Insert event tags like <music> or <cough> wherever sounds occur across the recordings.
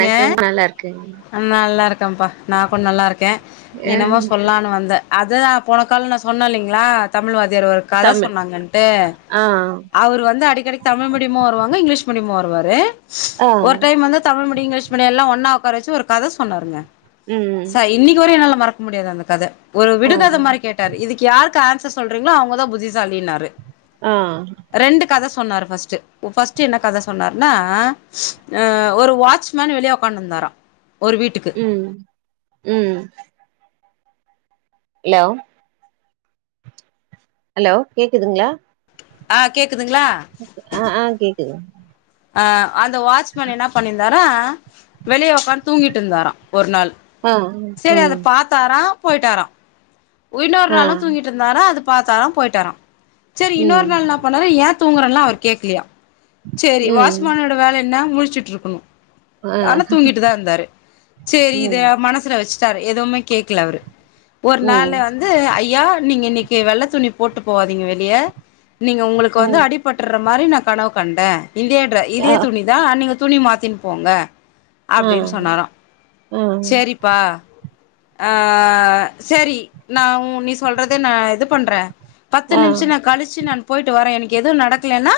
ங்க நல்லா இருக்கேங் ஆஹ் நல்லா இருக்கேன்ப்பா நான் கொஞ் நல்லா இருக்கேன் அ என்னமோ சொல்லான்னு வந்த அத்தான் நான் போனக் கால்ல நான் சொன்னே இல்லைங்களா தமிழ் வொர் வாஸ்தியார் ஒரு கத தமிழ் சொன்னாங்கன்ட்டு ஆ அவர் வந்து அடிக்கடிக்கு தமிழ் மீடியமா வருவாங்க இங்கிலீஷ் மீடியம் வ ருவாரு ஆ ஒரு டைம் வந்து முடிங்க <unintelligible> எல்லாம் ஒன்னா உட்கார வச்சு ஒரு கதை சொன்னாருங்க ம் ச இன்னைக்கு ஒரே னல்ல மறக்க முடியாது அந்த கதை ஒரு ஆ விடுகத மாரி கேட்டாரு இதுக்கு யாருக்கு ஆன்ஸ் சர் சொல்றீங்களோ அவங்கதான் புத்திசாலினாரு ஆ சொன்னாரு பர்ஸ்ட் பர்ஸ்ட் என்ன கதை சொன்னார்னா ஒரு வாட்ச்மேன் வெளிய உக்காண்டுந்தாரா ஒரு வீட்டுக்கு ம் ம் ஹலோ ஹலோ கேக்குதுங்களா ஆ கேக் ஒகே ஆ ஆ கேக் <unintelligible> ஆ அந்த வாட்ச்மேன் என்ன பண்ணிருந்தார் ஆ வெளிய உக்காந் தூங்கிட்டு இருந்தாராம் ஒரு நாள் ஆ சேரி அத ம் பாத்தாராம் போய்ட்டாறாம் உய்னொரு ஆ நாளும் தூங்கிட்டு இருந்தராம் அது பாத்தாரா போய்டாரா செரி ம் இன்னொரு நாள் என்ன பண்ணாரு ஏ தூங்குறன்னு அவர் கே்கலியா செரி ம் வாட்ச்மேனோட வேல நா முழிச்சிட்ருக்குணூ ஆ ஆனா தூங்கிட்டு தா இருந்தாரு செரி இத ம் மனசுல வச்சு சர் எதூமேக் கேக்ல அவரு ஒரு நாள் ம் க வந்து ஐயா நீங்க இன்னிக் கி வெள்ள துணி போட்டு போவாதீங்க வெளிய நீங்க உங்களுக்கு வந்து ம் அடிபட்டுர்ற் மாரி நா கனவு கண்டே இதேன்ற ஆ இதே துணிதா ஆ நீங் துணி மாத்தின் போங்க ஆ அப்டினு சொன்னாரா ஆ செரிப்பா ஆ செரி நா உ நீ சொல்றதே நா இது பண்ற ஆ பத்து ம் நிமிஷோ நா கழிச்சு நான் போயிட்டு வரே எனக் எது நடக்லேனா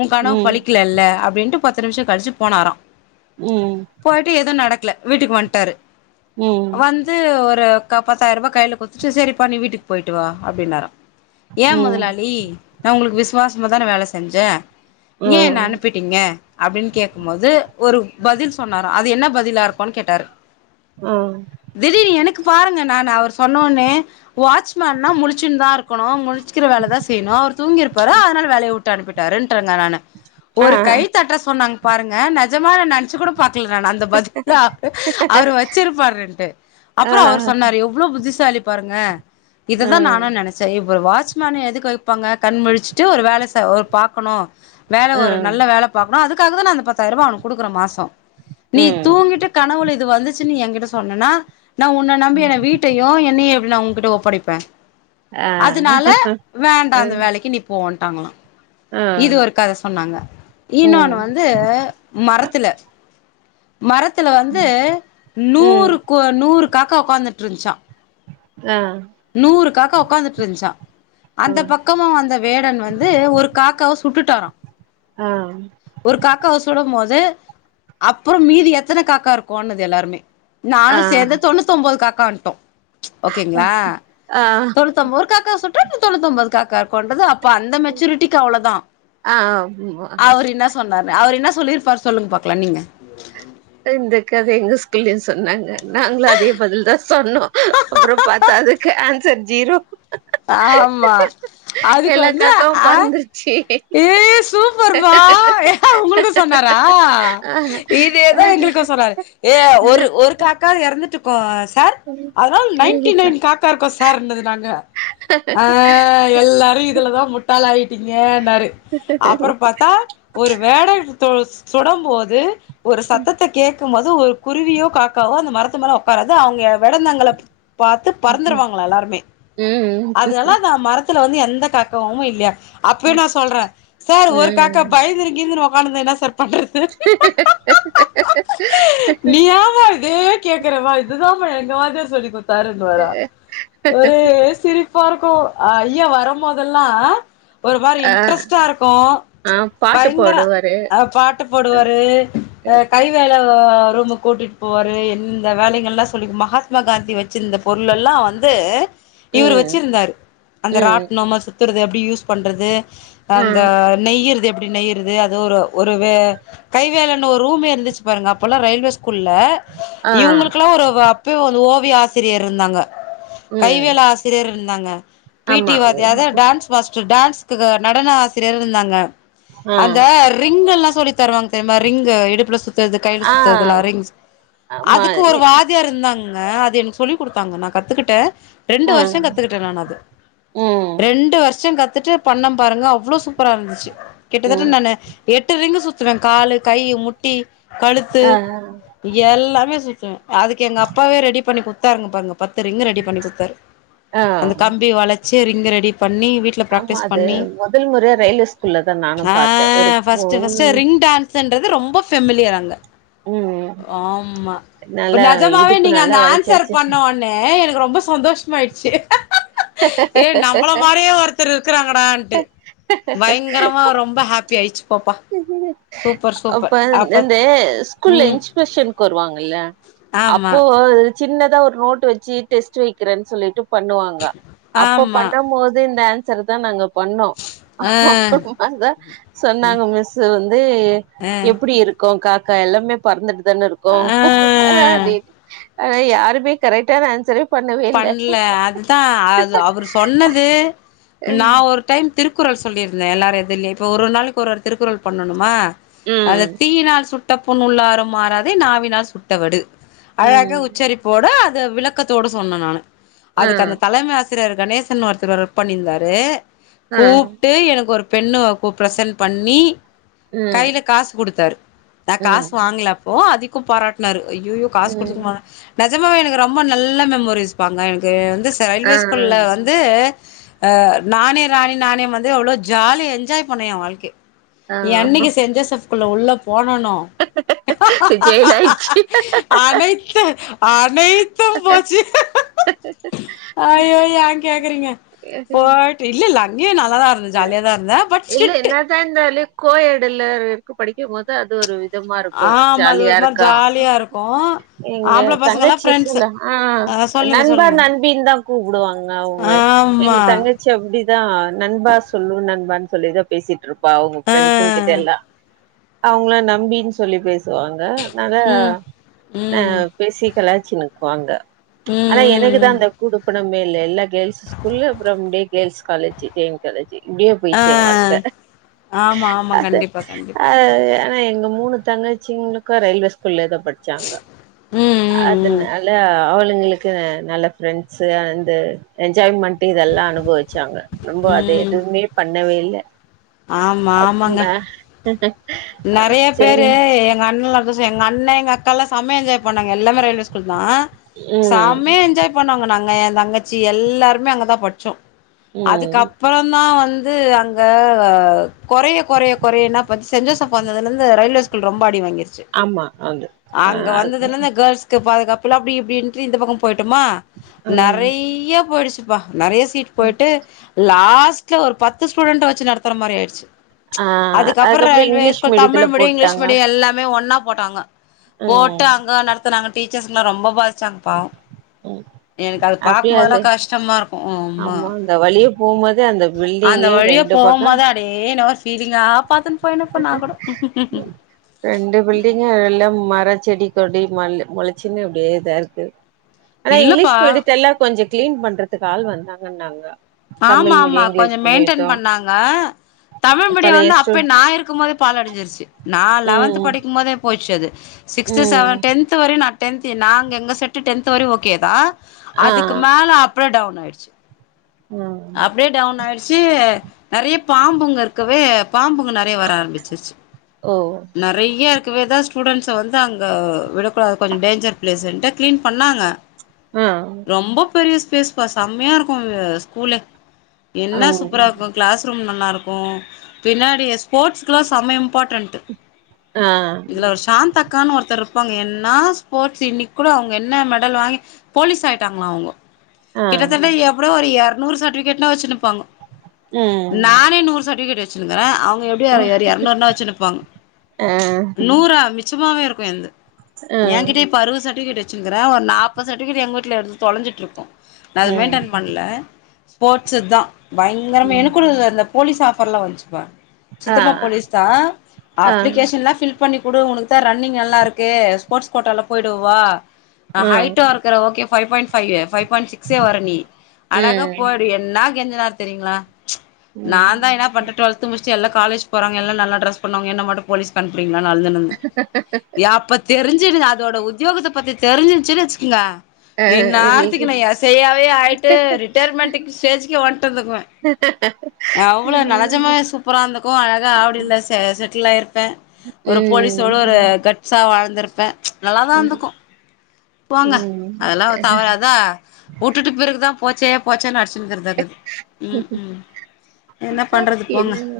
உ கனவு ம் பலிக்லேல்ல ரெண்ட்டு பத்து நிமிஷோ கழிச்சு போனாரா போய்ட்டு ஏதவு நடக்ல வீட்டுக்கு வன்டாரு ம் வந்து ஒரு க பாத்தாயிருபா கைல குத் செ சரிப்பா நீ வீட்டுக் போயிட்டு வா அப்டின்னாரா ஏ ம் மொதலாளி நா உங்கள்க்கு விசுவாசமா தானே வேல செஞ்சே ஆ ஏ என்ன அனுப்பிடீங்க அப்டின்னு கேட்கும்போது ஒரு பதில் சொன்னார அது என்ன பதில் ல்லாருக்கூன் கேட்டாரு ஆ திடீனு எனக்கு பாருங்க நான் அவர் சொ இன்னோனு வாட்சமேன்னா முழிச்சினு தா இருக்கணு மு ழிக்கிற வேல தா செய்ணு அவர்துங்கிருப்பாரு அதனால வேலைய விட்டு அனுப்பிட் தரன் டாங்க நானு ஆ ஒரு கை தட்ற சொன்னாங் பாருங்க நெஜமா நென்ச்சிக் கூட பாக் ல நான் அந்த பதில அவ் அவரு வச்சிருப்பாரின்டு ஆ அப்புறம் அவரு சொன்னாரு எவ்ளோ புத்திச சாலிப் பாருங்க ஆ இததான் நானும் நெனச்சேன் இவரு வா ட்ச்மேன் எதுக்கு வைப்பாங்க கண் முழிச்சுட்டு ஒரு வேல செய் ஒரு பாக்கணும் வேல ஆ ஒரு நல்ல வேலப் பாக்கனும் அதுக் காக தான் நா அந்த பத்தாயிர ரூவா அவனுக் குடுக்குற மாசம் நீ ம் தூங்கிட்டு கனவுள இது வந்துச் சி நீ என்கிட்ட சொன்னனா நான் உன்ன நம்பி ம் என வீட்டே ஒட்னே எப்டினா உங்கிட்ட ஒப்படைப்பேன் அதுனால ஆ வேண்டாம் அந்த வேலக்கி நீ போவ்ன் ட்டாங்கலா ஆ இது ஒரு கத சொன்னாங்க இன்னொன்னு ம் வந்து மரத்துல மரத்துல வந்து ம் நூறுக்கு நூறு காக்க உக்காந்துட்ருஞ்சா ஆ நூறு காக்கா ஒக்காந்துட்ருஞ்ச்சா அந்த ம் பக்கமா வந்த வேடன் வந்து ஒரு காக்காவ சு சுட்டுட்டாரா ஆ ஒரு காக்காவ சுடம் போது அப்புறம் மீதி எத்தன காக்கா இருக்கோன்னது எல்லாருமே ஆ நானு சேந்து தொண்ணூத்தொம்பது காக் கான்டோ ப்ச் ஓகேங்களா ஆ தொண்ணுத்தொம்போர் காக்கா சுட்டாத் தொண்ணூதொம்பது காக் காருகொண்றது அப்ப அந்த மெச்சூரிட்டிக்கு அவ்ளதா ஆ ஆமா அவரு இன்னா சொன்னாரு அவரு என்னா சொல்லியிருப்பாரு சொல்லுங்க பாக்லா நீங்க ஆஹ் இந்த கத எங்க ஸ்கூல்லயு சொன்னாங்க நாங்ளு அதே பதில்தா சொன்னோ அப்புறம் பாத்தா அதுக்கு ஆன்சர் ஜீரோ ஆம்மா அதுக்கு எல்லா வந்து காக்காவு ஆஹ் பறந்துருச்சு ஏய் சூப்பர் பா உங்களுக்கு சொன்னாரா ஆ இது தா எங்களுக்கு சொன்னாரு ஏ ஒரு ஒரு காக்கா எறந்துட் டு கோஸ் சார் ம் அதனால நைன்டி நைன் காக்கா இருக்கு சார்ன்னது நாங்க க ஆஹ் எல்லாரு இதுலதா முட்டாளாயிட் டீங்கன்னாரு அப்புரோ பார்த்தா ஒரு வேடன் தொ சுடம்போது ஒரு சத்தத்த கேட்கும் போது ஒரு குருவியோ காக்காவோ அந்த மரத் துமேல உக்காராது அவுங்க வேடந்தாங்கள பாத்து பறந்துருவாங்களா எல்லாருமே அதெல்லாதா மரத் துல வந்து எந்த காக்காவுமே இல்லையா அப்பயு நா சொல்ற சார் ஒரு காக்க ம் பயந்துனு கீந்துனு உக் க்காந்துனா என்ன சார் பண்றது நீ ஏமா இதே கேக்குறமா இது தாமா எங்க வாத்தியார் சொல்லி குத் தாருன்னு வாரா ஒரே சிரிப் ப்பாருக்கு ஐயா வரும்போது இதெல்லா அ ஒரு மாரி ஆ இன்ட்ரெஸ்டா இருக்கு ஆ பாட்டு பயங்கர பாடுவாரு பாட்டு போடுவாரு கைவேல கோ ரூமுக்கு கூட்டிட் போவாரு எந்த வேலைகள்லா சொல்லி மகாத்மா காந்தி வச்சிருந்த பொருள்லெல்லா வந்து இவரு ம் வச்சிருந்தாரு அந்த ம் ராட்னம்ம சுத்துறது அப்டி யூஸ் யூஸ் பண்றது ஆ அந்த நெய்றது எப் நெய்யறது அது ஒரு ஒரு வே கைவேலன்னு ஒரு ரூமே இருந்துச்சு பாருங்க அப்பல்லா ரயில்வேஸ் குள்ள ஆ இவுங்ளுக்கலா ஒரு வப் இப்பயோ அந்து ஓவிய ஆசிரியர் இருந்தாங்க கை ம் வேல ஆஸ் சிரியர் இருந்தாங்க பி டி ஆமா வாத்தியார் ம். த டான்ஸ் மாஸ்ட் டான்ஸ்க்கு நடன ஆசிரியர் இருந்தாங்க ஆ அந்த ரிங்க் எல்லா சொல்லித் தருவாங் தெரிமா ரிங்கு இடுப்புல சுத்றது கையில ஆ சுத்றதுலா ரிங்ஸ் ஆமா அதுக்கு இ ஒரு வாதியார் இருந்தாங்க ங்க அது எனக்கு சொல்லி கொடுத்தாங்க நா கத்துக்கிட்டே ரெண்டு ஆ வர்ஷ் து கத்துக்கிட்டே நானு அது ம் ரெண்டு வருஷம் கத் த்துட்டு பண்ணம் பாருங்க அவ்ளோ சூப்பரா இருந்துச்சு கிட்டத்தட்ட ம் நானு எட்டு ரிங்க் சுத்த த்துவே கால் கை முட்டி கழுத்து ஆ எல்லாமே சுத்துவே அதுக்கு எங்க அப்பாவே ரெடி பண்ணி குடுத் த்தாரு பாருங்க பத்து ரீங்கு ரெடி பண்ணி குடுத்தாரு ஆ அந்த கம்பி வளச் சி ரிங்க ரெடி பண்ணி வீட்ல ஆமா ப்ராக்டிஸ் அது பண்ணி மொதல் முறையா ரயில்வே ஸ்கூல்ல தா நானு ஆ பாத்தே ஒரு ஃபஸ்ட்டு பொண் ஃபஸ்ட்டு ரிங் டான்ஸுன்றது ரொம்ப ஃபேமிலியர் அங்க ம் ஆமா இப்ப நல்லா நஜமாவே இடுப்பு நீங்க நல்லா அந்த ஆன்சர் வளச்சிருச்சு பண்ணோனே எனக்கு ரொம்ப சந்தோஷமாய்ட்டு செ ஏ நம்மள மாரியே ஒருத்தர் இருக்கிறாங்கடா அ பயங்கரமா ரொம்ப ஹாப்பி ஆயிடுச்சு போப்பா சூப்பர் சூப்பர் அப்ப ஸ்கூல்ல உம் இன்ஸ்பெக்ஷனுக்கு வருவாங்கல்ல அப்போ ஆ சின்னதா ஒரு நோட்டு வச்சு டெஸ்ட் வைக்கிறேன்னு சொல்லிட்டு பண்ணுவாங்க அப்ப ஆமா பண்ண போது இந்த ஆன் சர் தா நாங்க பண்ணோ ஆ அப்புறமா தா சொன்னாங்க மிஸ் வந்து எப்டி இருக்கு கா க எல்லாமே பறந்துடு தான இருக்கு ஆ அதே அஹ் யாருமே கரெக்டான ஆன்சரே பண்ணவே இல்ல பண்ல அதுதா அது அவரு சொன்னது நா ஒர் டைம் திருக்குறள் சொல்லியிருந்தே எல்லாரு எது இல்லய இப்போ ஒரு ஒரு நாளைக்கு ஒரு ஒரு திருக்குறள் பண்ணணுமா அத ம் தீயினால் சுட் ட புண் உள்ளாரும் ஆறாதே நாவினால் சுட்டவடு அழாகா ம் உச்சரிப்போட த விளக்கத்தோடு சொன்னே நானு ஆ அதுக்கு அந்த தலைமை ஆச் சிறியர் கணேசன் ஒருத்தவர் ஒர்க் பண்ணியிருந்தாரு ஆ கூப்ட்டு எனக்கொரு பெண்ணு ஒக்கு ப்ரெசென் பண்ணி ம் கையில காஸு குடுத்தாரு நா காஸ் ம் வாங்குல அப்போ அது க்கு பாராட்னாரு ஐயய்யோ காஸ் குடுத்துக்குமா ம் நா நெசமாவெ எனக்கு ரொம்ப நல்ல மெம் மொரிஸ்ப்பா அங்க எனக்கு துஸ் ஆ ரயில்வே ஸ்கூல்ல வந்து அஹ் நானே ராணி நானே மந்திரி அவ்ளோ ஜாலி என்ஜாய் பண்ணு எ ஆ வாழ்க்கைய என்னைக்கு செஞ் ஜோசஃப் குள்ள உள்ளப் போணணோ ஜெயில் ஆயிடுச்சு அனைத்து அனைத்தும் போச்சு ஐயோ ஏ கேக்குறீங்க போட் இல்ல இல் இல்ல அண்ணியு நா நல்ல தா இருந் ஜாலியதா இருந்த பட் ஸ்ட்ரிக்ட்டு கோய்யேடுல இருக்கு படிக்கு போது அது ஒரு விதமா இருக்கு ஆமா அது ஜாலியா ஒரு மாரி இருக்கா ஜாலியா இருக்கு எங்க ஆம்பள பசங்கல்லா தங்கச்சி ஃப்ரெண்ட்ஸு சொல்ல ஆ சொல்லுங்க நண்பா சொல்லுங்க நண்பீன் தா கூப்பிடுவாங்க அவுங்க எங்க ஆமா தங்கச்சி அப்டிதா நண்பாஸ் நண்பா சொல்லிதா பேசிட் ருப்பா அவங்க ஆ ப்ரெண்ஸ்சுன் கிட்டேல்லா அவுங்குள்ள நம்பீன்னு சொல்லி பேச் வாங்க நாங்க ம் அ ம் ம் பேசி கலாச்சின்னு வாங்க அனா ம் எனக்குதா ம் அந்த கூடுப்பணம் லே எல்லா கேல்ஸ் ஸ்கூலு அப்புறம் லே கேல்ஸ் காலேஜ்ஜு காலேஜி அப்படியே ஆ போயிச்சு எ வாழ்க்க ஆமா ஆமா அத கண்டிப்பா கண்டிப்பா அ எங்க மூணு தங்கச்சிங்களுக்கு ரயில்வே ஸ்கூல்லியேதா படிச்சாங்க ம் ம் ம் அதுனால அவுளுக் எங்களுக்கு நல்ல ப்ரெண்ட்ஸ்சு அந்த என்ஜாய்மெண்ட் டு இதெல்லா அனுபவிச்சாங்க ரொம்ப எதுவுமே பண்ணவேல் த ஆம்மா ஆமாங்க நெறைய சரி பேரு எங்க அண்ணலக் ஸ்ஸோ எங்க அண்ண எங்க அக்கல்லா செமய என்ஜாய் பண்ணாங்க எல்லாமே ரயிலவே ஸ்கூல் நா ம் சமைய என்ஜாய் பண்ணுவங்க நாங்க தங்கச்சி எல்லார்மே அங்க தா பட்ச்சோ அதுக் ம் அப்புறந்தா வந் து அங்க கவ் கொறைய கொறைய கொறைய என்னாபச் சென் ஜோசப் வந்ததுலந்து ரயில்வே ஸ்கூல் ரொம்ப அடி வாங்கிற் சு ஆமா அது ஆ அங்க அது வந்ததுலேந்த கேர்ள்ஸ்க்கு பாதுகாப் புலா அப்டி இப்டின்ட்டு இந்த பக்கோம் பொய்ட்டமா ம் நெறைய்ய போயிடுச்சு நறைய சீட் ம் போயிட்டு லாத் ஃபஸ்ட்ல ஒரு பத்து ஸ்டூடண்ட வச்சு நடத் தர மாரி ஆயிட்ச்சு ஆ அதுக்கப்புற் அதுக்கப்புறோ ரயில்வே இங்கிலீஷ் ஸ்கூல் மீடியத்துல தமிழ் மீடியொ இங்கிலீஷ் போட்டாங்க மீடிய எல்லாமே ஒன்னாப் போட்டாங்க ம் போட்டு அங்க நடத்துனாங்க டீச்சர்ஸ்ங்களா ரொம்ப பாதி ச்சாங் பாவோ, ம் எனக்கு அது அப்டியே பாக்கும்போதுலா அது கஷ்டமா இருக் ஆமா அந்த வழியே போம்போது அந்த அந்த பில்டிங்கே வழியா ரெண்டு பக்கோ போம்போது அப்டியே என்னவோ ஃபீலிங்கா பாத்துன்னு போயினுருப்ப நாங் கூட ர செடி கொடி மல் முளைச்சின்னு அப்டியே இதா இருக்கு ஆனா இங்கிலீஷ் இல்லப்பா மீடியத்த எல்லா கொஞ்ச கிளீன் பண்றதுக்கு ஆள் வந் தாங்கன்னாங்க ஆமா ஆமா கொஞ்ச மெயின்டென் பண்ணாங்க தமிழ் மீடியம் பழைய வந்து ஸ்டூ அப்ப நா இருக்கும்போதே பாழ் அடைச்சிருச்சு, நா லெவன்த் ம் படிக்கும்போதே போய்டுச்சு அது சிக்ஸ்த் செவ ம் டென்த் வரையு நா டென்த்து நாங்க எங்க செட்டு டென்த்து வரயு ஓகேதா ஆ அதுக்கு மேல அப்பற டவுன் ஆயிடுச்சி ஆ அப்டியே டவுன் ஆயிடுச் சு நெறைய பாம்பு அங்க இருக்கவே பாம்பு நெறையா வர ஆரம்பிச்சிருச்சு ஓ நெறைய இருக்கவேதா ஸ்டூடெண்ட்ஸ வந்து அங்க விடக்கூடாது கொஞ்ச டேஞ்சர் ப்ளேஸுன்ட்டு க்ளீன் பண்ணாங்க ஆ ரொம்ப பெரிய பேசுவா செம்மையா இருக்கு ஸ்கூலு எல்லா சூப்பரா ஆமாங்க இருக்கு கிளாஸ் ரூம் நல்லாருக்கு பின்னாடி ஸ்போர்ட்ஸ்க்லா செம இம்பார்ட்டன்ட் ஆ இதுல ஒரு சாந்தா அக்கன் ஒருத்தர் இருப்பாங்க என்னா ஸ்போர்ட்ஸ் இன்னைக்கு கூட அவங்க என்ன மெடல் வாங்கி போலீஸ் ஆயிட்டாங்களா அவங்கோ ஆ கிட்டத்தட்ட எப்டோ ஒரு எர நூறு சர்டிஃபிகேட்லா வெச்சுரு ப்பாங்க, ம் நானே நூறு சட்விகேட் வச் சினுருக்கிறே அவங் க எப்படியு ஆ ஒரு ஒரு எரநூறுனா வச்சுனுப்பாங்க நூறா மிச் சமாவே இருக்கு என்து ஆ என் கிட்டயே இப்ப அறுபது சர்பிகேட் வச்சுட்ரூக்ரேன் ஒரு நாற்பது சர்டிபிகேட் எங்கள்வீட்ல எத்து தொலைஞ்சிட்டருக்கும் நான் அத ம் மெயின்டன் பண்ணல ஸ்போர்ட்ஸ் தான் பயங்கரமா ம் எனக்கது அந்த போலீஸ் ஆஃபர்லாம் வந்துச்சுப்பா ஆ சித்தப்பா போலீஸ் தான் ஆ ஆ அப்ளிகேஷன்லாம் ஃபில் பண்ணி கொடு உனக்கு தான் ரன்னிங் நல்லா இருக்கு ஸ்போர்ட் கோட்டா லா போயிடுவ வா நா ம் ஹைட்டா இருக்குறேன் okay five point five five பன் சிக்ஸே வர நீ அழகா போடு என்னா எந்தன நேர தெரியங்களா ச் ம் நான் தான் என்னா பண்ணட்டு டொல்த் முடிச்சட்டு எல்லா காலேஜ் போறங்க எல்லா நல்ல டிரஸ் பண்ணுவாங்க என்ன மட்டும் போலிஸ் க்கு அனுப்பி ங்கள அழுந்துந்தேன் யாப்பத்தெரிஞ்சுது <unintelligible> அதோட உத்தியோகத்தை பத்தி தெரிஞ்சன்னுச்சி வச்சுக்கோங்க ஆ இன் இன்னைக்கு நேரத்துக்கு நா எஸ்ஐ ஆவே ஆயிட்டு ரிட் ண்ட ஸ்டேஜ வன்ட்டு இருந்துக்கு அவ்வளவு நலஜமா சூப்பரா இருந்துக்கும் அழகா ஆவடி இல்ல செட்டலாயிருப்ப ப ஒரு போலீஸோடு ஒரு ம் கட்ஸா வாழ்ந்திருப் ப்ப நல்லா தான் ம் இருந்துக்கும். போங்க ம் அதெல்லாம் தவறாதான் உட்டுட்டு பிறகு தான் போச்சேப் போச்சு ன்னு அடிச்சுக் ங்கறதது ம்ம் என்ன பண்றது போங்க. என்னங்க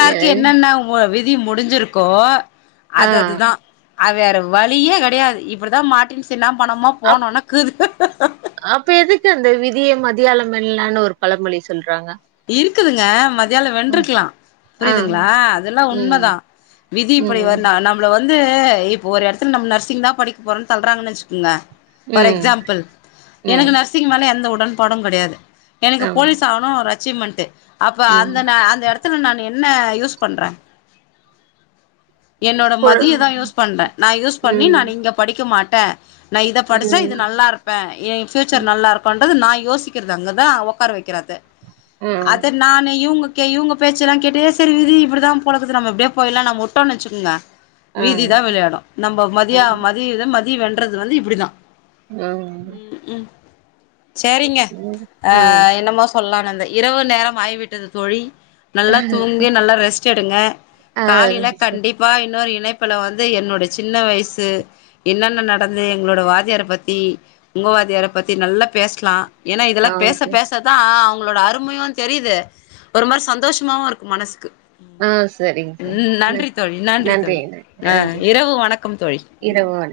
ஏ என்னன்ன விதி முடிஞ்சிருக்கோ. ஆ அது அதுதான். அது வேற வழியே கிடையாது. இப்படிதான் மாடின் சின்னா பணமா அப் போனோம்னா கது திய மதியியாளம் மென்லான்னு ஒரு பழமொழி சொல்றாங்க. இருக்குதுங்க. மத்த தியால ம் வென்றுக்கலாம். ஆ புரியுதுங்களா அதெல்லாம் ம் உண்மைதான் விதி இப்படி ம் நம்மள வ வந்து இப்போ ஒரு எடத்துல நம்ம நர்சிங் தான் படிக்க போறோம்னு தல்ராங்குனச்சுக்கோங்க. ஃபார் ம் எக்ஸாம்பிள். ம் எனக்கு நர்சிங் மேல எந்த உடன்ப் பாடு கிடையாது. எனக்கு ஆ போலீஸ் ஆவணு ர அச்சீவ்மெண்ட் அப்ப ம் அந்த ந அந்த எடத்துல நா என் என்ன யூஸ் பண்றே. என்னோட ஸ்கூல் மதிய தா யூஸ் பண்றே. நா யூஸ் பண்ணி நா ம் இங்க படிக்க மாட் ட நா இதை படிச்ச இது ம் நல்லா இருப்பே. என் பியூச்சர் ம் நல்லா இருக்கும்ன்றது நா யோசிக்கிறது. அங்கதா உட்கார வெக்கறத ஆ அது நானு இவங்க க் இவங்க பேச்ச எல்லா கேட்டே சரி விதி இப்டிதா போலக்குது நம்ம இப்படியே போயிரலா நம்ம விட்டோன்னு வெச்சுகோங்க ஆ வீதி தா விளையாடு. நம்ம மதியா ம் மதிய மதி வேண்ட றது வந்து இப்டிதா உஹம் சரிங்க ஆஹ் என்னமோ சொல்லான்ந்த இரவு நேரம் ஆயிவிட்டது தோழி நல்லா தூங்கி நல்லா ரெஸ்ட் எடுங்க. ஆ காலையில சரி கண்டிப்பா இன்னொரு நினைப்பில் வந்து என்னோடய சின்ன வயசு என்னென்ன நடந்து எங்களோடய வாதியார பத்தி உங்கள்வாதியார பத்தி நல்லா பேசலா. ஏன்னா ஆ இதெல்லா பேச ஓகே பேசதா உங்களோட அரும் உண்மையு தெரியுது ஒரு மாரி சந்தோஷமாவு இருக்கு மனசுக்கு ஆ சரிங்க சார் உம் ந நன்றி தோழி நன்றி தோழி நன்றிங்க ஆஹ் நன்றி இரவு வணக்கம் தோழி இரவு வணக்